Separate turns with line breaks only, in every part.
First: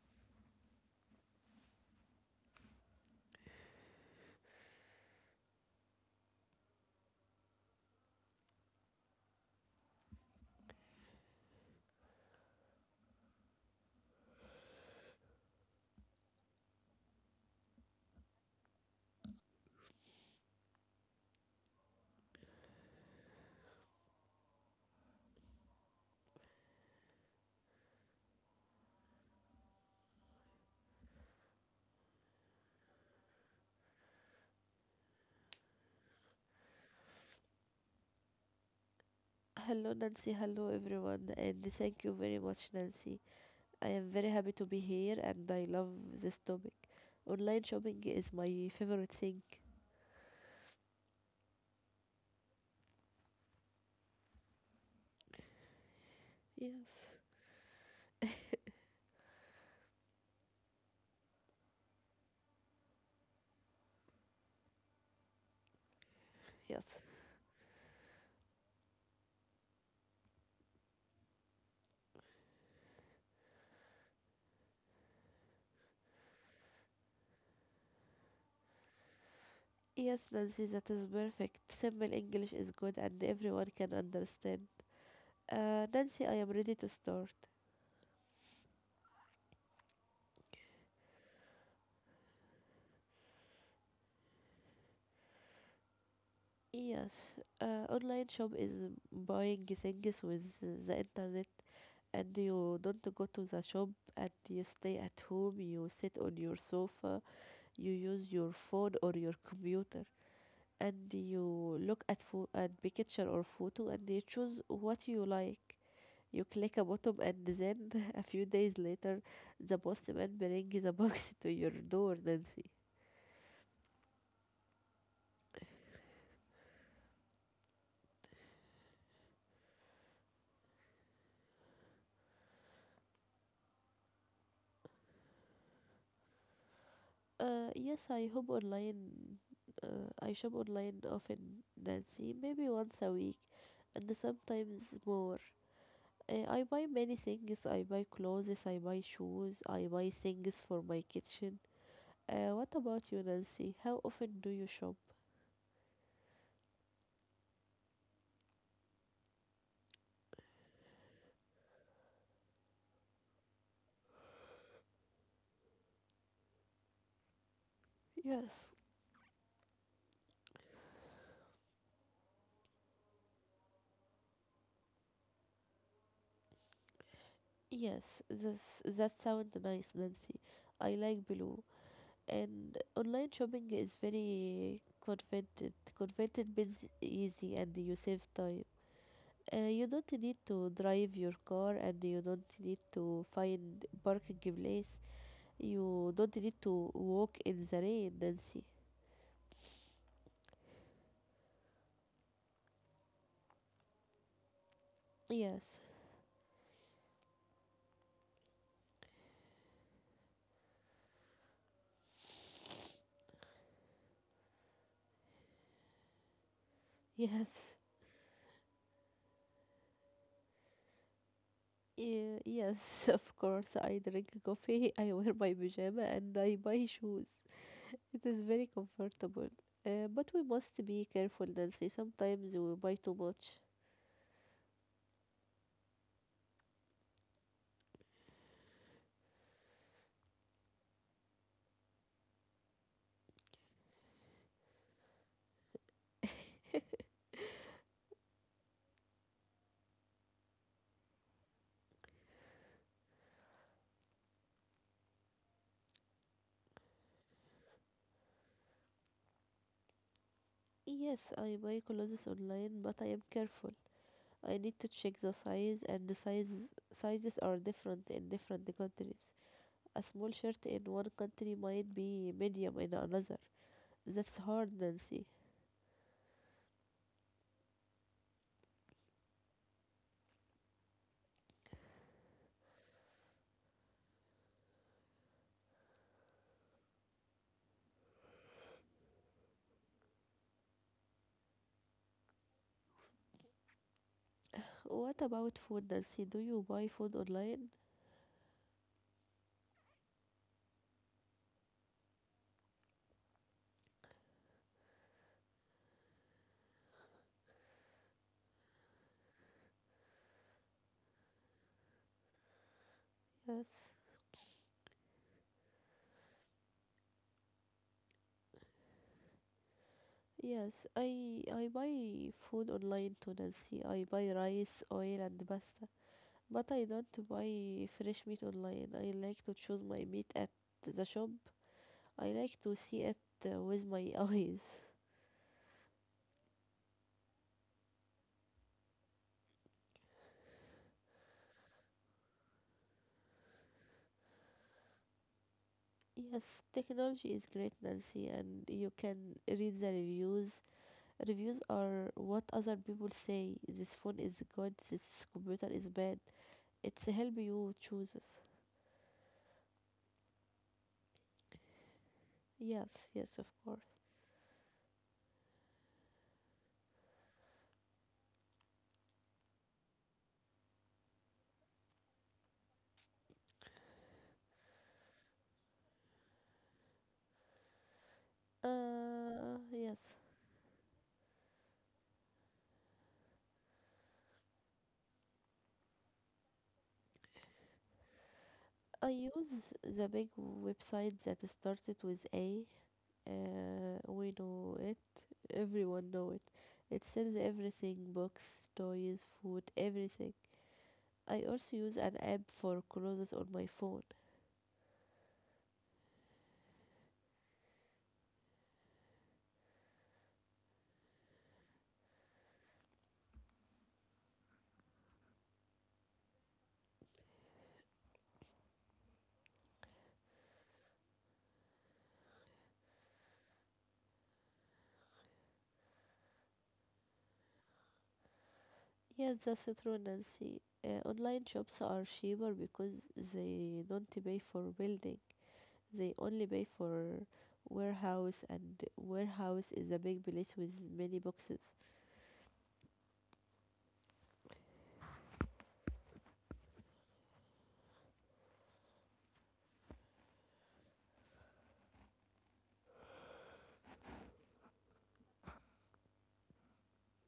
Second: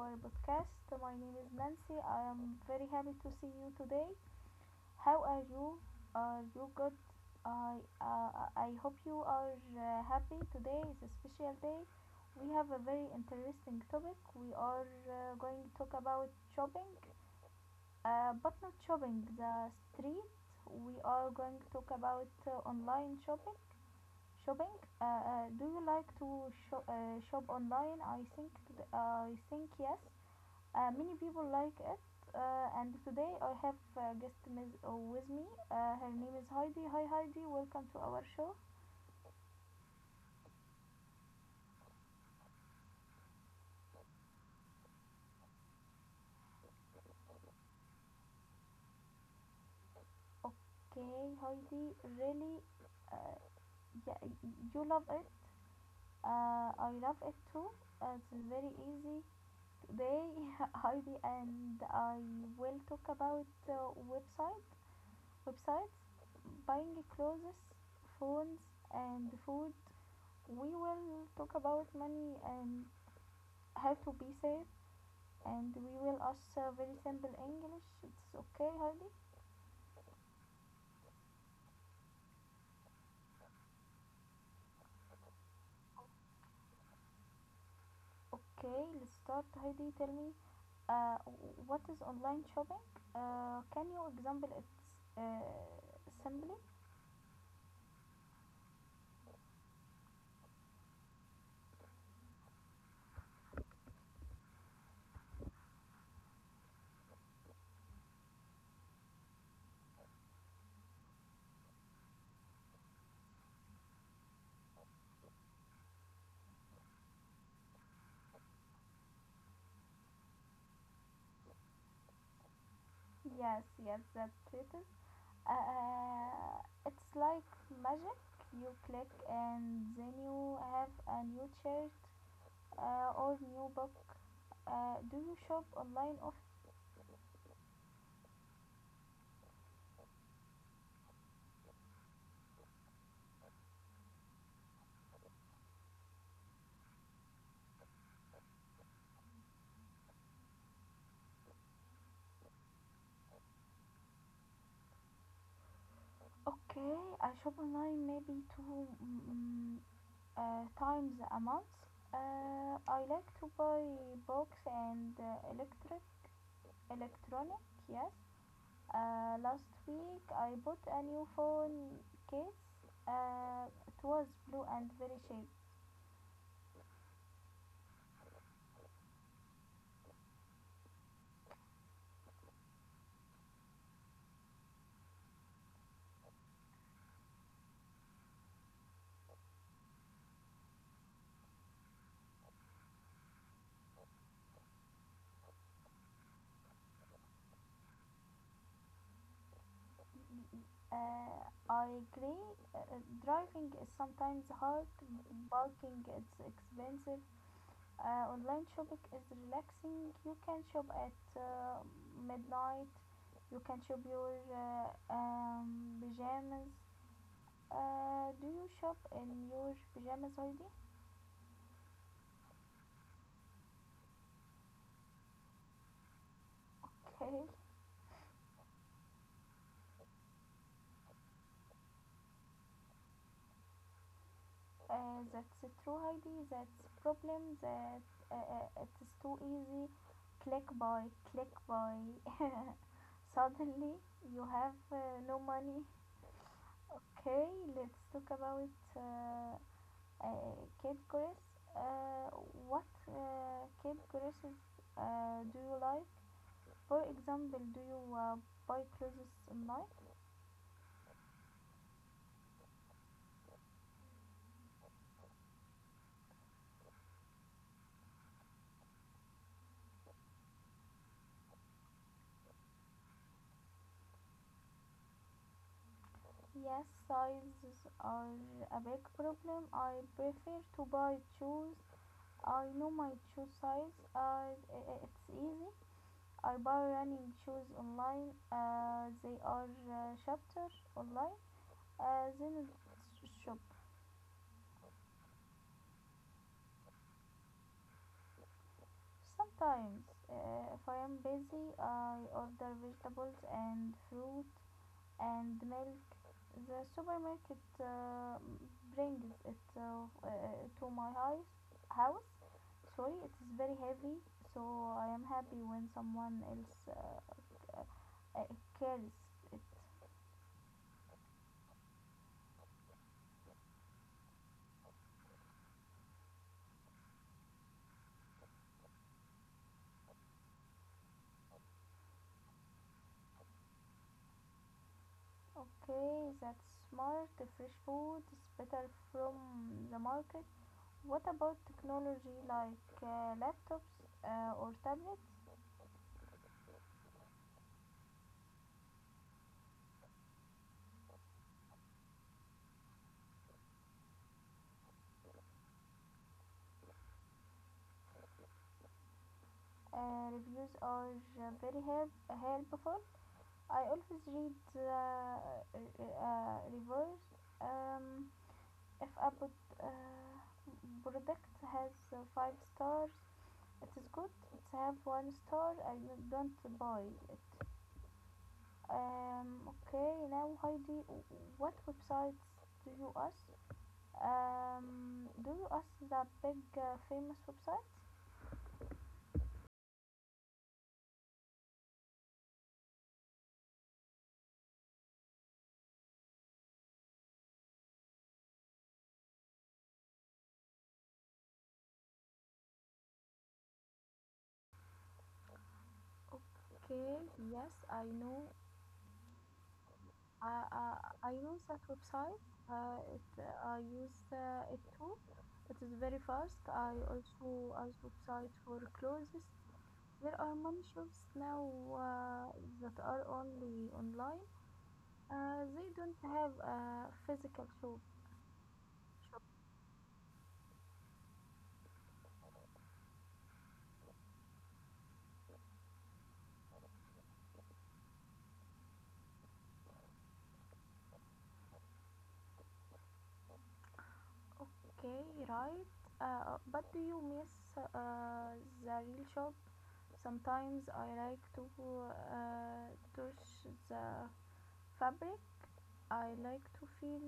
our podcast. My name is Nancy. I am very happy to see you today. How are you? Are you good? I uh, I hope you are happy. Today is a special day. We have a very interesting topic. We are going to talk about shopping, but not shopping the street. We are going to talk about online shopping. Shopping? Do you like to shop online? I think I think yes. Many people like it. And today I have a guest with me. Her name is Heidi. Hi Heidi, welcome to our show.
Hello, Nancy. Hello, everyone. And thank you very much, Nancy. I am very happy to be here and I love this topic. Online shopping is my favorite thing.
Okay, Heidi, really, uh, yeah, you love it. I
Yes.
love it too. It's very easy. Today, Heidi and I will talk about websites,
Yes.
buying clothes, phones, and food. We will talk about money and how to be safe, and we will ask very simple English. It's okay, Heidi.
Yes, Nancy, that is perfect. Simple English is good and everyone can understand. Nancy, I am ready to start.
Okay, let's start. Heidi, tell me, uh, what is online shopping? Can you example it simply?
Yes, online shop is buying things with the internet, and you don't go to the shop, and you stay at home, you sit on your sofa, you use your phone or your computer, and you look at at picture or photo, and you choose what you like, you click a button, and then a few days later the postman brings the box to your door, Nancy.
Yes, yes, that's it. Is. Uh, it's like magic. You click and then you have a new shirt or new book. Do you shop online? Off?
Yes, I hope online, I shop online often, Nancy, maybe once a week and sometimes more. I buy many things. I buy clothes, I buy shoes, I buy things for my kitchen. What about you, Nancy? How often do you shop?
Okay, I shop online maybe two times a month. I like to buy books and electric electronic. Yes.
Yes,
Last week I bought a new phone case. It was blue and very cheap.
yes, this that sounds nice, Nancy. I like blue. And online shopping is very convenient. Convenient means easy, and you save time. You don't need to drive your car, and you don't need to find parking place. You don't need to walk in the rain, Nancy.
Uh, I agree. Uh, Driving is sometimes hard.
Yes,
Parking is expensive. Online shopping is relaxing. You can shop at midnight. You can shop your pajamas.
yes.
Do you shop in your pajamas, Heidi?
Yeah, yes, of course. I drink coffee, I wear my pajama, and I buy shoes.
Okay.
It is very comfortable. But we must be careful, Nancy. Sometimes we buy too much.
That's true, Heidi. That's problem. That uh, it is too easy. Click buy, click buy. Suddenly you have no money. Okay, let's talk about uh, Kid Chris. Uh, what Kid Chris's do you like? For example, do you buy clothes online?
Yes, I buy clothes online, but I am careful. I need to check the size, and the sizes are different in different countries. A small shirt in one country might be medium in another. That's hard, Nancy.
Yes, sizes are a big problem. I prefer to buy shoes. I know my shoe size. It's easy. I buy running shoes online. They are chapter online. Then shop.
What about food, Nancy? Do you buy food online?
Sometimes, if I am busy, I order vegetables and fruit and milk. The supermarket brings it to my house. House, sorry, it is very
Yes.
heavy. So I am happy when someone else uh, carries it.
Yes, I buy food online to, Nancy. I buy rice, oil, and pasta. But I don't buy fresh meat online. I like to choose my meat at the shop. I like to see it with my eyes.
Okay, that's smart. Fresh food is better from the market. What about technology like laptops or tablets?
Yes, technology is great, Nancy, and you can read the reviews. Reviews are what other people say. This phone is good, this computer is bad. It's help you choose.
Reviews are very helpful.
Yes, yes, of
I
course.
always read reviews. Um, if a uh, product has 5 stars, it is good. It have one star, I don't buy it. Okay,
Yes.
now Heidi, what websites do you ask? Do you ask the big famous websites?
I use the big website that started with A. We know it. Everyone know it. It sells everything: books, toys, food, everything. I also use an app for clothes on my phone.
Okay, yes, I know I use that website. I use it too. It is very fast. I also use website for clothes. There are many shops now uh, that are only online. They don't have a physical shop.
Yes,
shop.
that's true, Nancy. Online shops are cheaper because they don't pay for building. They only pay for warehouse, and warehouse is a big place with many boxes.
Okay, right. But do you miss uh, the real shop? Sometimes I like to touch the fabric. I like to feel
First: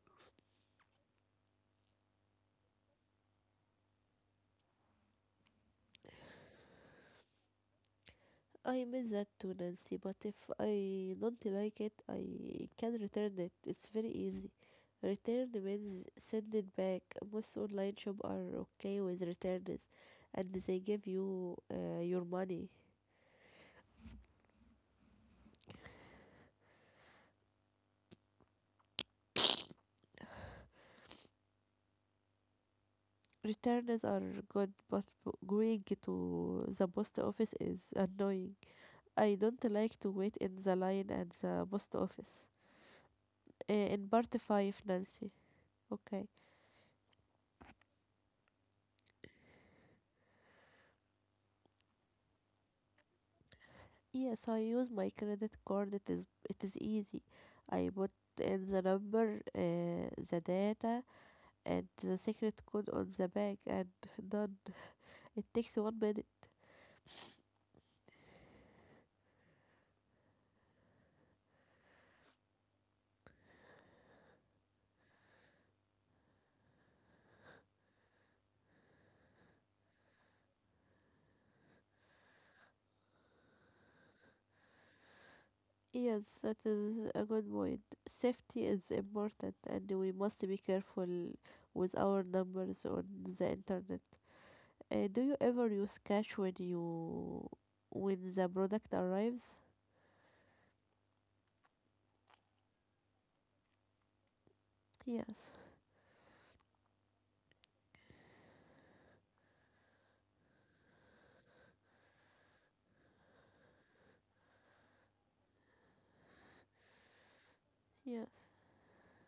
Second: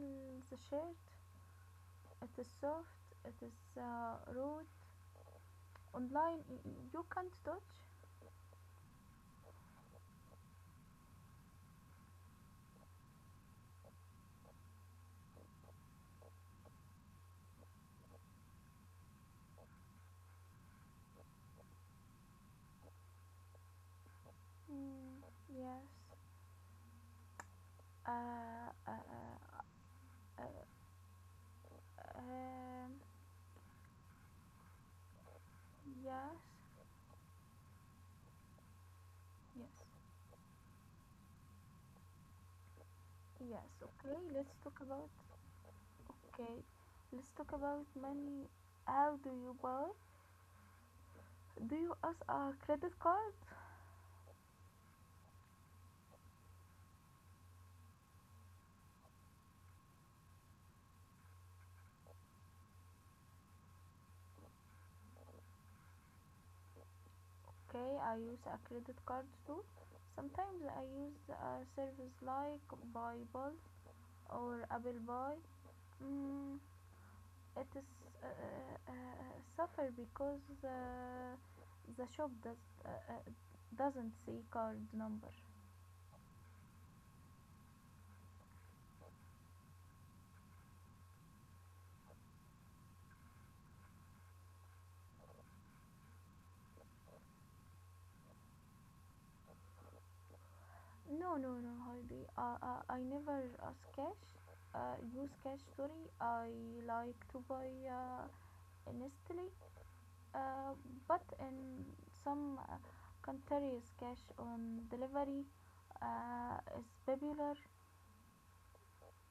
the shirt. It is soft. It is rude. Online, you can't touch.
I miss that too, Nancy, but if I don't like it, I can return it. It's very easy. Return means send it back. Most online shop are okay with returns and they give you your money.
Mm. Yes. Uh, uh, uh, uh, um,
Returns are good, but going
yes.
to the post office is annoying. I don't
Yes.
like to wait in the line at the post office.
Yes.
In
Okay.
part
Let's talk
5,
about.
Nancy. Okay.
Okay. Let's talk about money. How do you buy? Do you ask a credit card?
Yes, I use my credit card. It is easy. I put in the number, the data, and the secret code on the bag, and done. It takes 1 minute.
Okay, I use a credit card too. Sometimes I use a service like Paypal or Apple Pay. Mm, it is suffer because the shop does doesn't see card number.
Yes, that is a good point. Safety is important, and we must be careful with our numbers on the internet. Do you ever use cash when you when the product arrives?
No, no, no, Heidi. I never ask cash. Use
Yes,
cash. Sorry, I like to buy instantly. Uh, but in some countries, cash on delivery is popular.
yes.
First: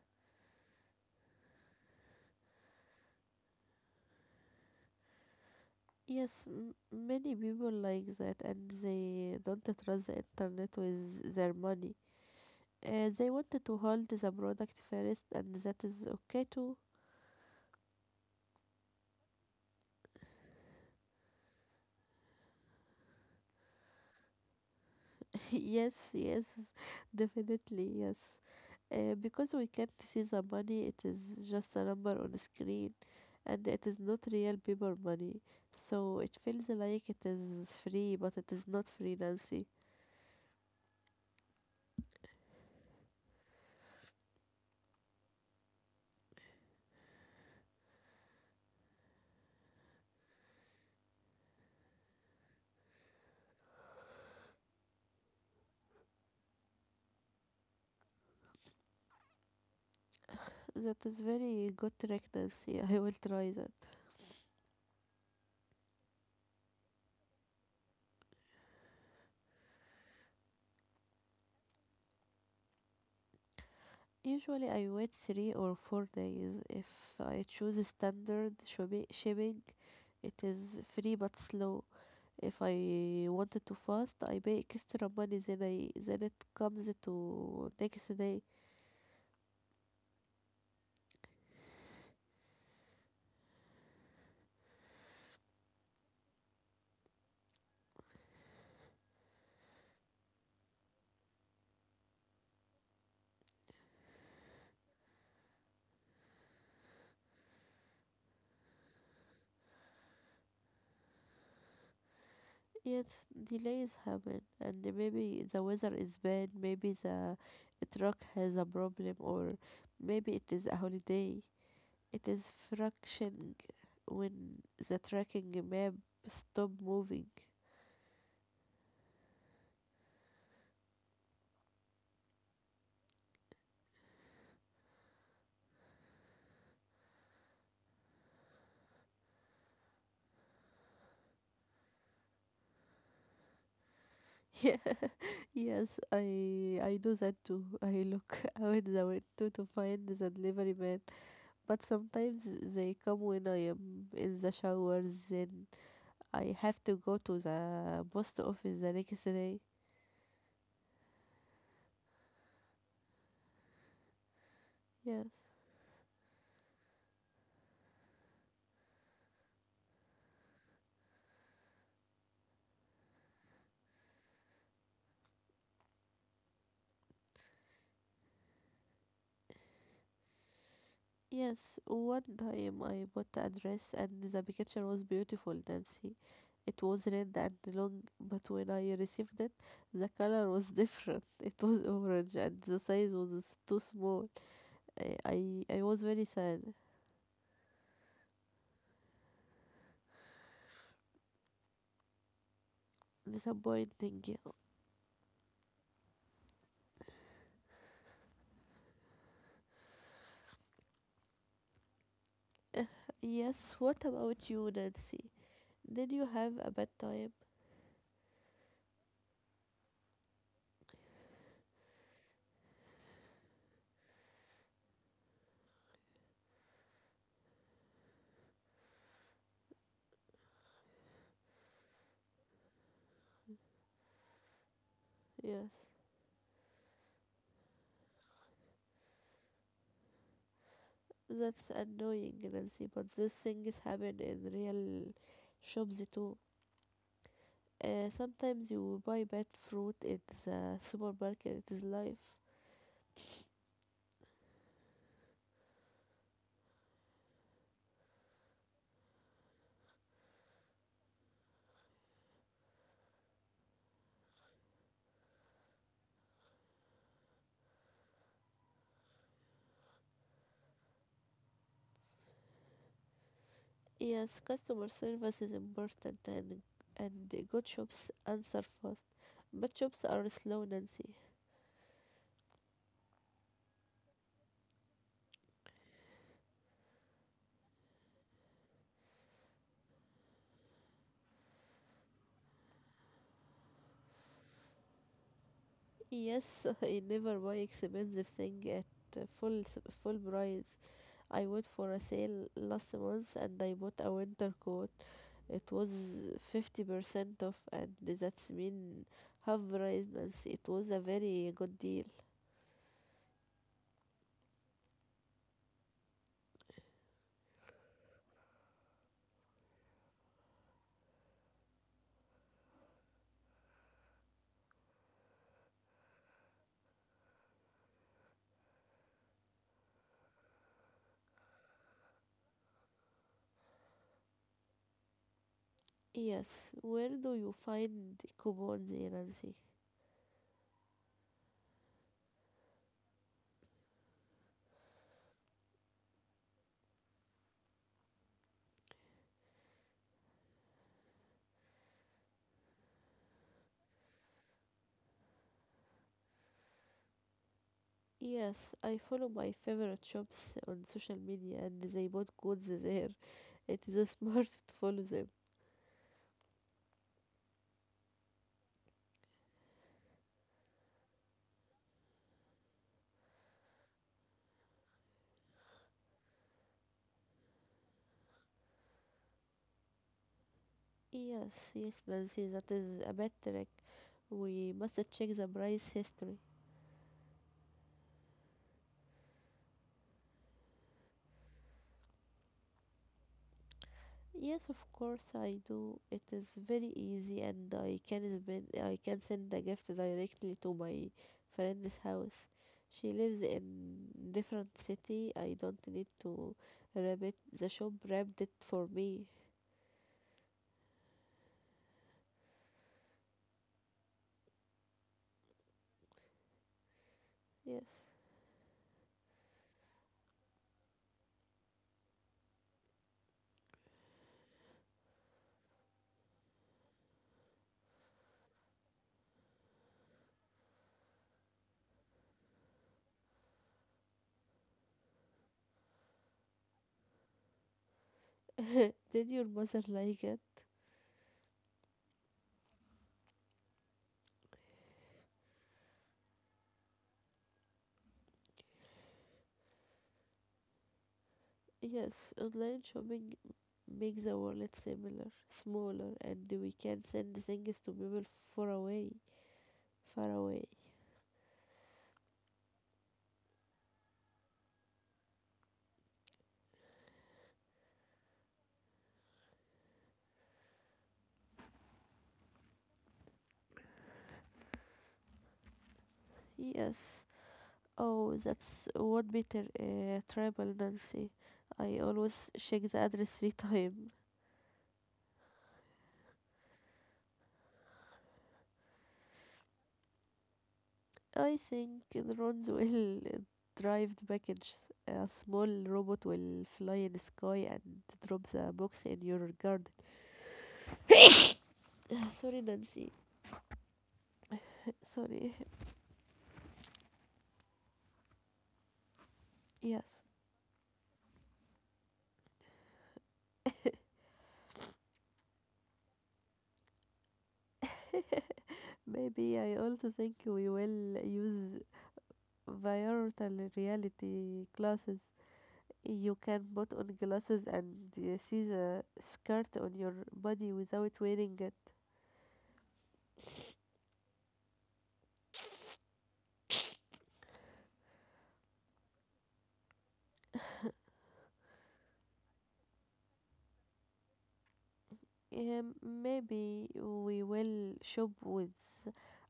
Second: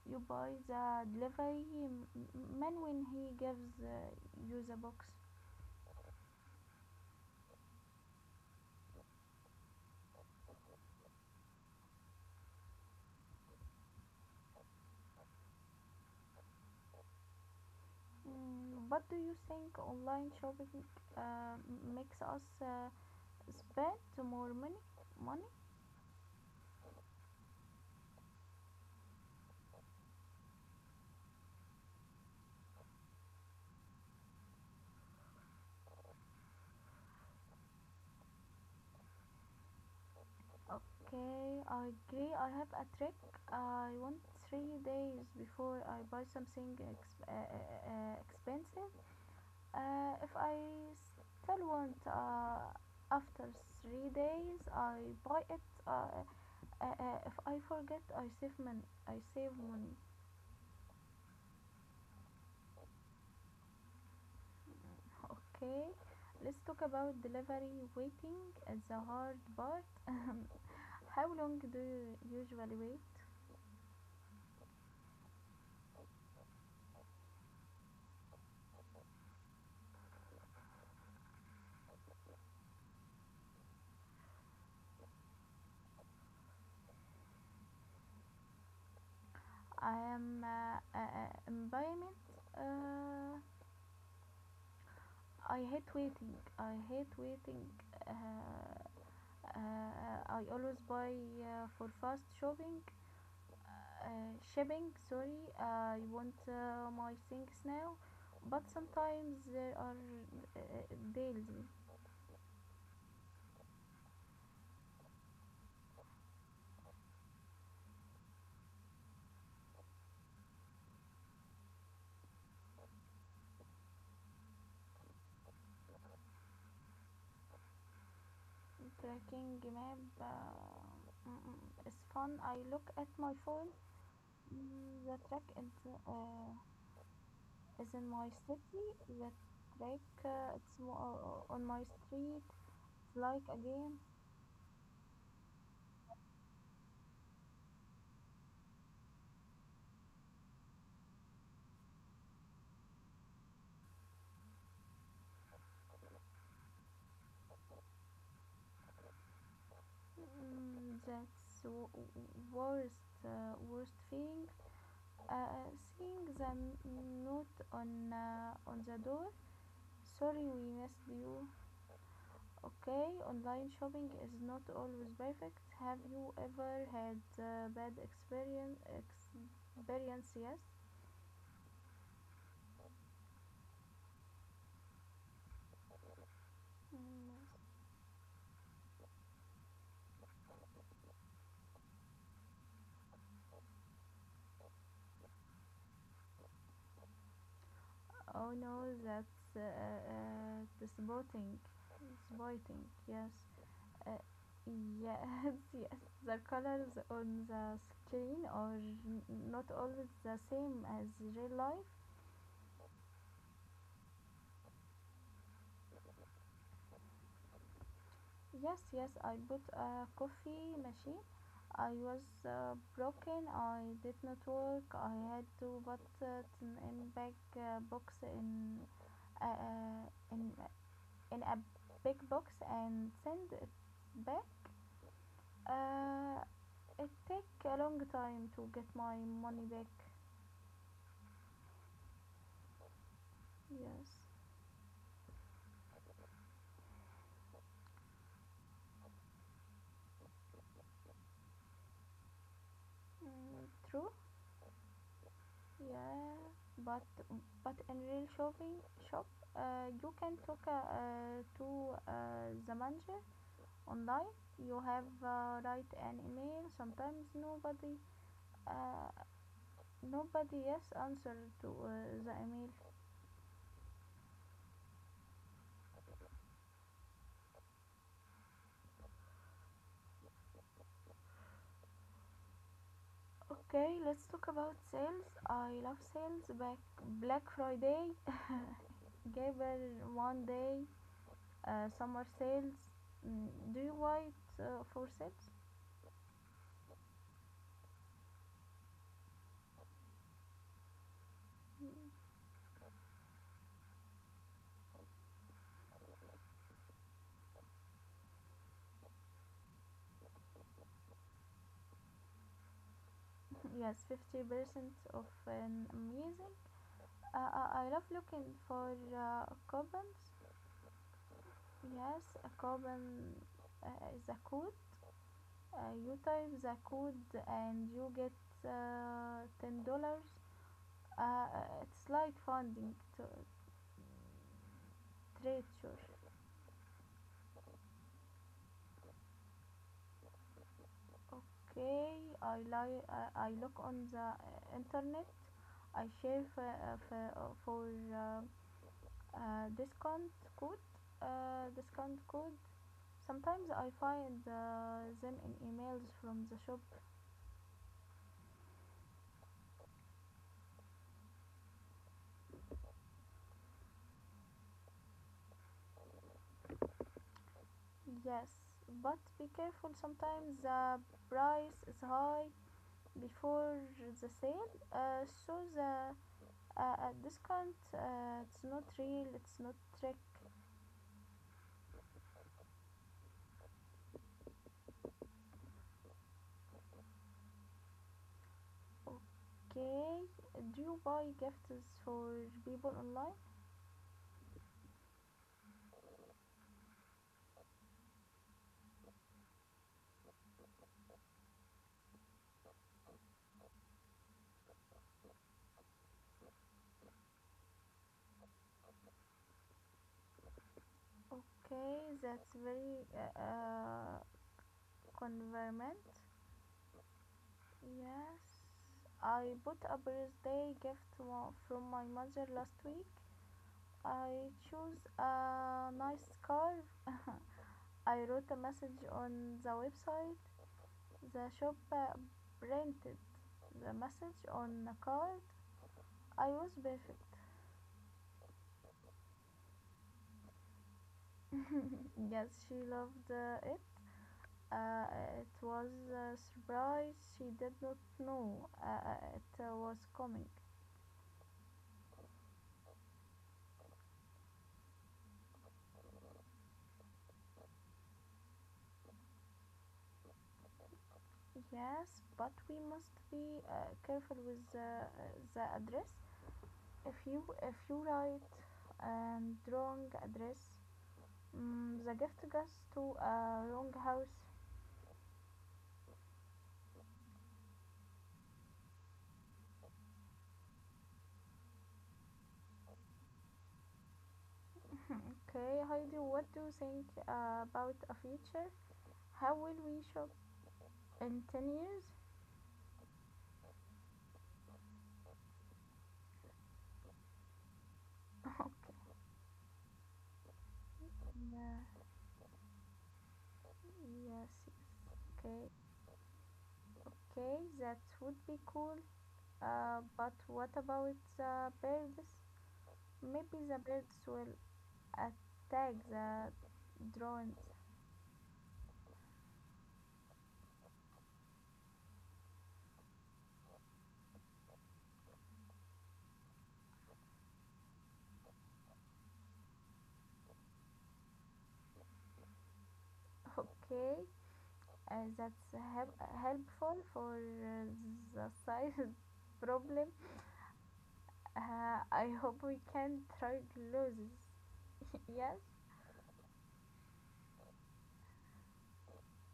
You buy the delivery man when he gives you the box.
Yes, many people like that and they don't trust the internet with their money. They want to hold the product first and that is okay too.
Mm, what do you think online shopping uh, makes us spend more money? Money?
Yes, definitely, yes. Because we can't see the money, it is just a number on a screen and it is not real paper money. So it feels like it is free, but it is not free, Nancy.
Okay, I agree. I have a trick. I want 3 days before I buy something expensive. If I still want after 3 days, I buy it. If I forget, I save money. I save money.
That is very good trick, Nancy. I will try that.
Okay, let's talk about delivery waiting. It's the hard part. How long do you usually wait?
Usually I wait 3 or 4 days. If I choose standard shipping, it is free but slow. If I wanted to fast, I pay extra money, then it comes to next day.
I am environment. Uh, I hate waiting. I hate waiting. Uh, I always buy for fast shopping. Shipping, sorry, I want my things now, but sometimes there are uh, deals.
Yes, delays happen, and maybe the weather is bad. Maybe the truck has a problem, or maybe it is a holiday. It is fractioning when the tracking map stop moving.
Tracking map, mm, mm, fun, I look at my phone. Mm, the track uh, is in my city. The track on my street. It's like a game.
Yeah. Yes, I do that too. I look out the window to find the delivery man, but sometimes they come when I am in the shower. Then I have to go to the post office the next day.
Mm, worst worst thing,
Yes,
uh, seeing the note on the door. Sorry we missed you. Okay, online shopping is not always perfect. Have you ever had bad experience? Yes.
yes. One time I bought a dress and the picture was beautiful, Nancy. It was red
Mm.
and long, but when I received it, the color was different. It was orange and the size was too small. I was very sad.
Oh no, that's disappointing. Disappointing, yes, uh,
Disappointing.
yes. Yes, the colors on the screen are not always the same as real life.
Yes, what about you, Nancy? Did you have a bad time?
Yes, yes, I bought a coffee machine. I was broken. I did not work. I had to put it in big box uh, uh, in in a big box and send it back.
Yes,
Uh, it take a long time to get my money back.
that's annoying, Nancy, but these things happen
Yes,
in real shops too. Sometimes you buy bad fruit in the supermarket, it is life.
mm, true. Yeah, but but in real shop, you can talk to the manager online. You have write an email. Sometimes nobody, uh, nobody yes answer to the email.
Yes, customer service is important, and good shops answer fast, but shops are slow, Nancy.
Okay, let's talk about sales. I love sales. Back Black Friday, Gable one day, summer sales. Mm, do you wait for sales?
Yes, I never buy expensive thing at full price. I went for a sale last month and I bought a winter coat. It was 50% off and that's mean half price, Nancy. It was a very good deal.
Yes, 50% of an amazing. I love looking for coupons. Yes, a coupon uh, is a code. Uh, you type the code and you get $10. It's like funding to treasure.
Yes, where do you find coupons, eh, Nancy?
Okay, I look on the internet. I share for uh, discount code. Discount code. Sometimes I find them in emails from the shop,
Yes, I follow my favorite shops on social media and they bought codes there. It is smart to follow them.
yes, but be careful sometimes the price is high before the sale, so the discount it's not real, it's not trick.
Yes, yes, Nancy, that is a bad trick. We must check the price history.
Okay, do you buy gifts for people online?
Yes, of course I do. It is very easy and I can send the gift directly to my friend's house. She lives in different city. I don't need to wrap it. The shop wrapped it for me.
Okay, that's very convenient.
Yes.
Yes, I bought a birthday gift from my mother last week. I chose a nice scarf. I wrote a message on the website. The shop printed the message on a card. I was perfect.
Did your mother like it?
Yes, she loved it. Uh, it was a surprise. She did not know it was coming.
Yes, online shopping makes the wallet smaller, and we can send things to people far away, far away.
Yes, but we must be careful with the address. If you write and wrong address, mm, the gift goes to a wrong house.
Yes, oh, that's one better travel, Nancy. I always check the address three times.
Okay, Heidi, what do you think about a future? How will we shop in
I
10 years?
think the drones will drive the package. A small robot will fly in the sky and drop
Okay.
the box in your garden.
Yeah.
Sorry, Nancy.
Yes.
Sorry.
Okay. Okay, that would be cool.
Yes.
But what about the birds? Maybe the birds will attack the drones.
Maybe. I also think we will use virtual reality glasses. You can put on glasses and see the skirt on your body without wearing it.
Okay, that's help- helpful for the side problem. I hope we can try loses. Yes,
Maybe we will shop with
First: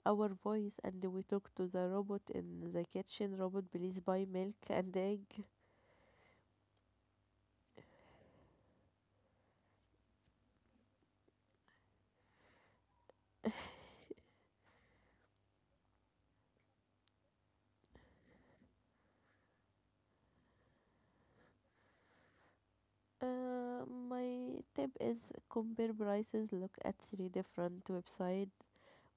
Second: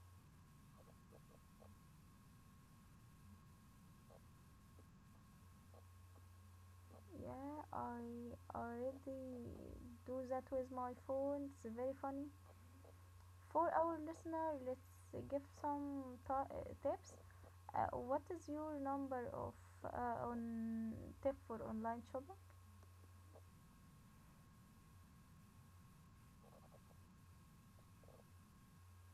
our voice and we talk to the robot in the kitchen. Robot, please buy milk and egg.
yeah, I already do that with my phone. It's very funny. For our listener, let's give some tips. What is your number of on tip for online shopping?
Uh, my tip is compare prices, look at three different websites.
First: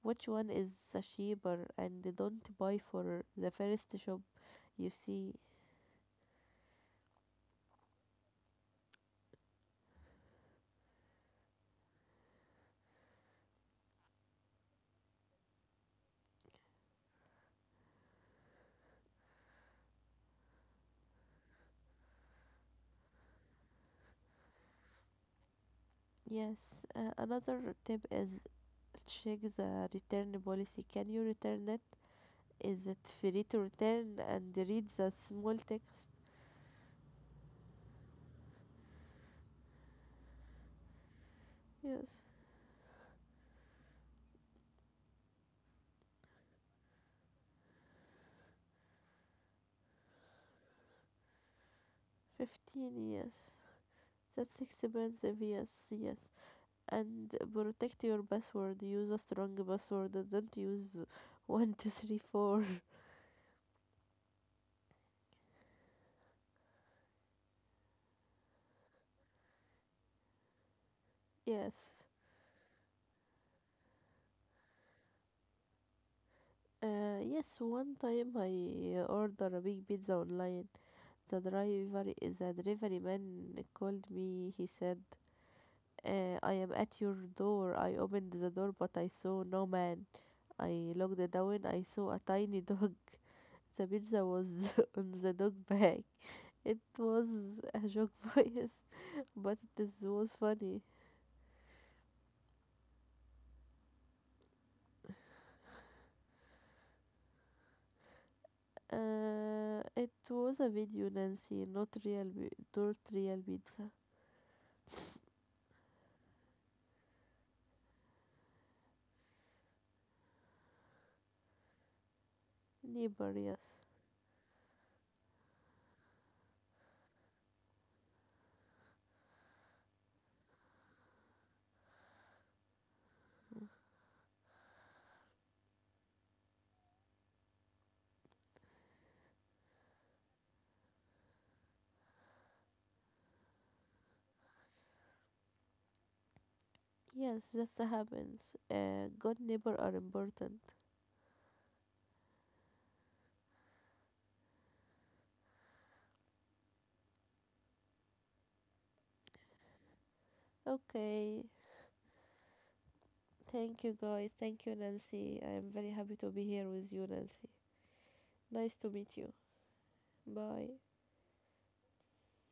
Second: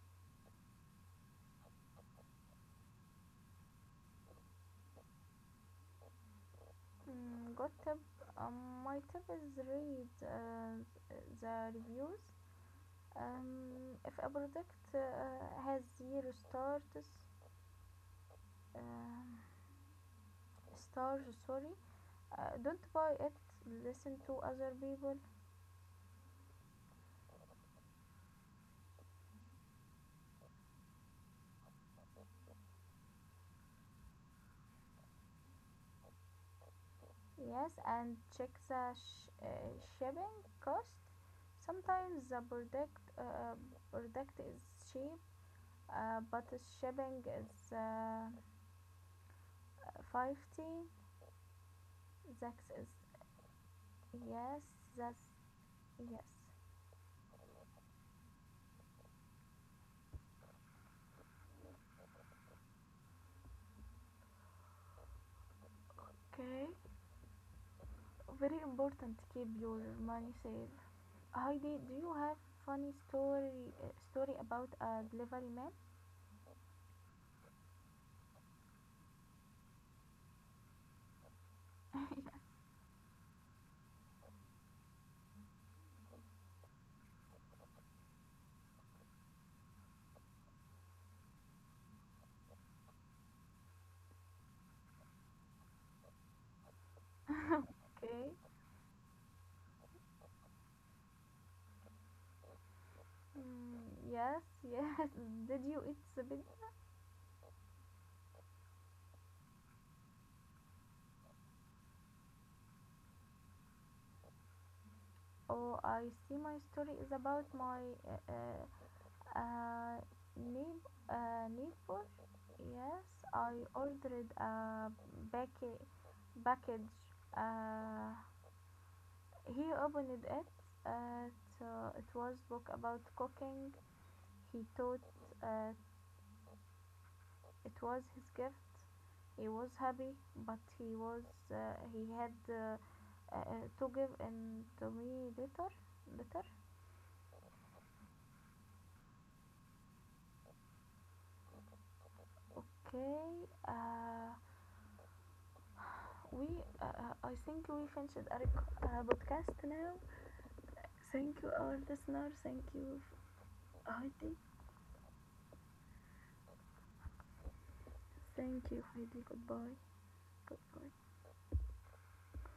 Which one is the cheaper and don't buy for the first shop you see.
Mm, good tip. My tip is read the reviews. If a product has 0 stars, um sorry, don't buy it. Listen to other people.
Yes, another tip is check the return policy. Can you return it? Is it free to return and read the small text?
Yes, and check the shipping cost.
Yes,
Sometimes the product is cheap, but the shipping is 50. That is
15 years. That's
yes, that's
expensive, yes, yes.
Yes.
And protect your password. Use a strong password. Don't use 1234.
Okay. Very important to keep your money safe. Heidi, do
Yes.
you have funny story about a delivery man?
Yes, one time I ordered a big pizza online. The delivery man called me. He said, I am at your door. I opened the door, but I saw no man. I looked down. I saw a tiny dog. The pizza was on the dog back. It was a
Okay.
joke voice, but this was funny.
Mm, yes, yes. Did you eat the bit?
It was a video, Nancy, not real, not real pizza.
Oh, I see. My story is about my uh, uh, uh, neighbor. Yes,
Neighbor,
I
yes.
ordered a package, package, uh, he opened it. At, uh, so it was book about cooking. He thought uh, it was his gift. He was happy, but he was uh, he had to give in to me later. Later,
Yes, that happens. Good neighbor are important.
okay. We I think we finished our podcast now. Thank
Okay.
you, our listener. Thank you,
Thank you, guys.
Heidi.
Thank you, Nancy. I am very happy to be here with you, Nancy.
Thank
Nice
you,
to meet
Heidi.
you.
Goodbye.
Bye.
Goodbye.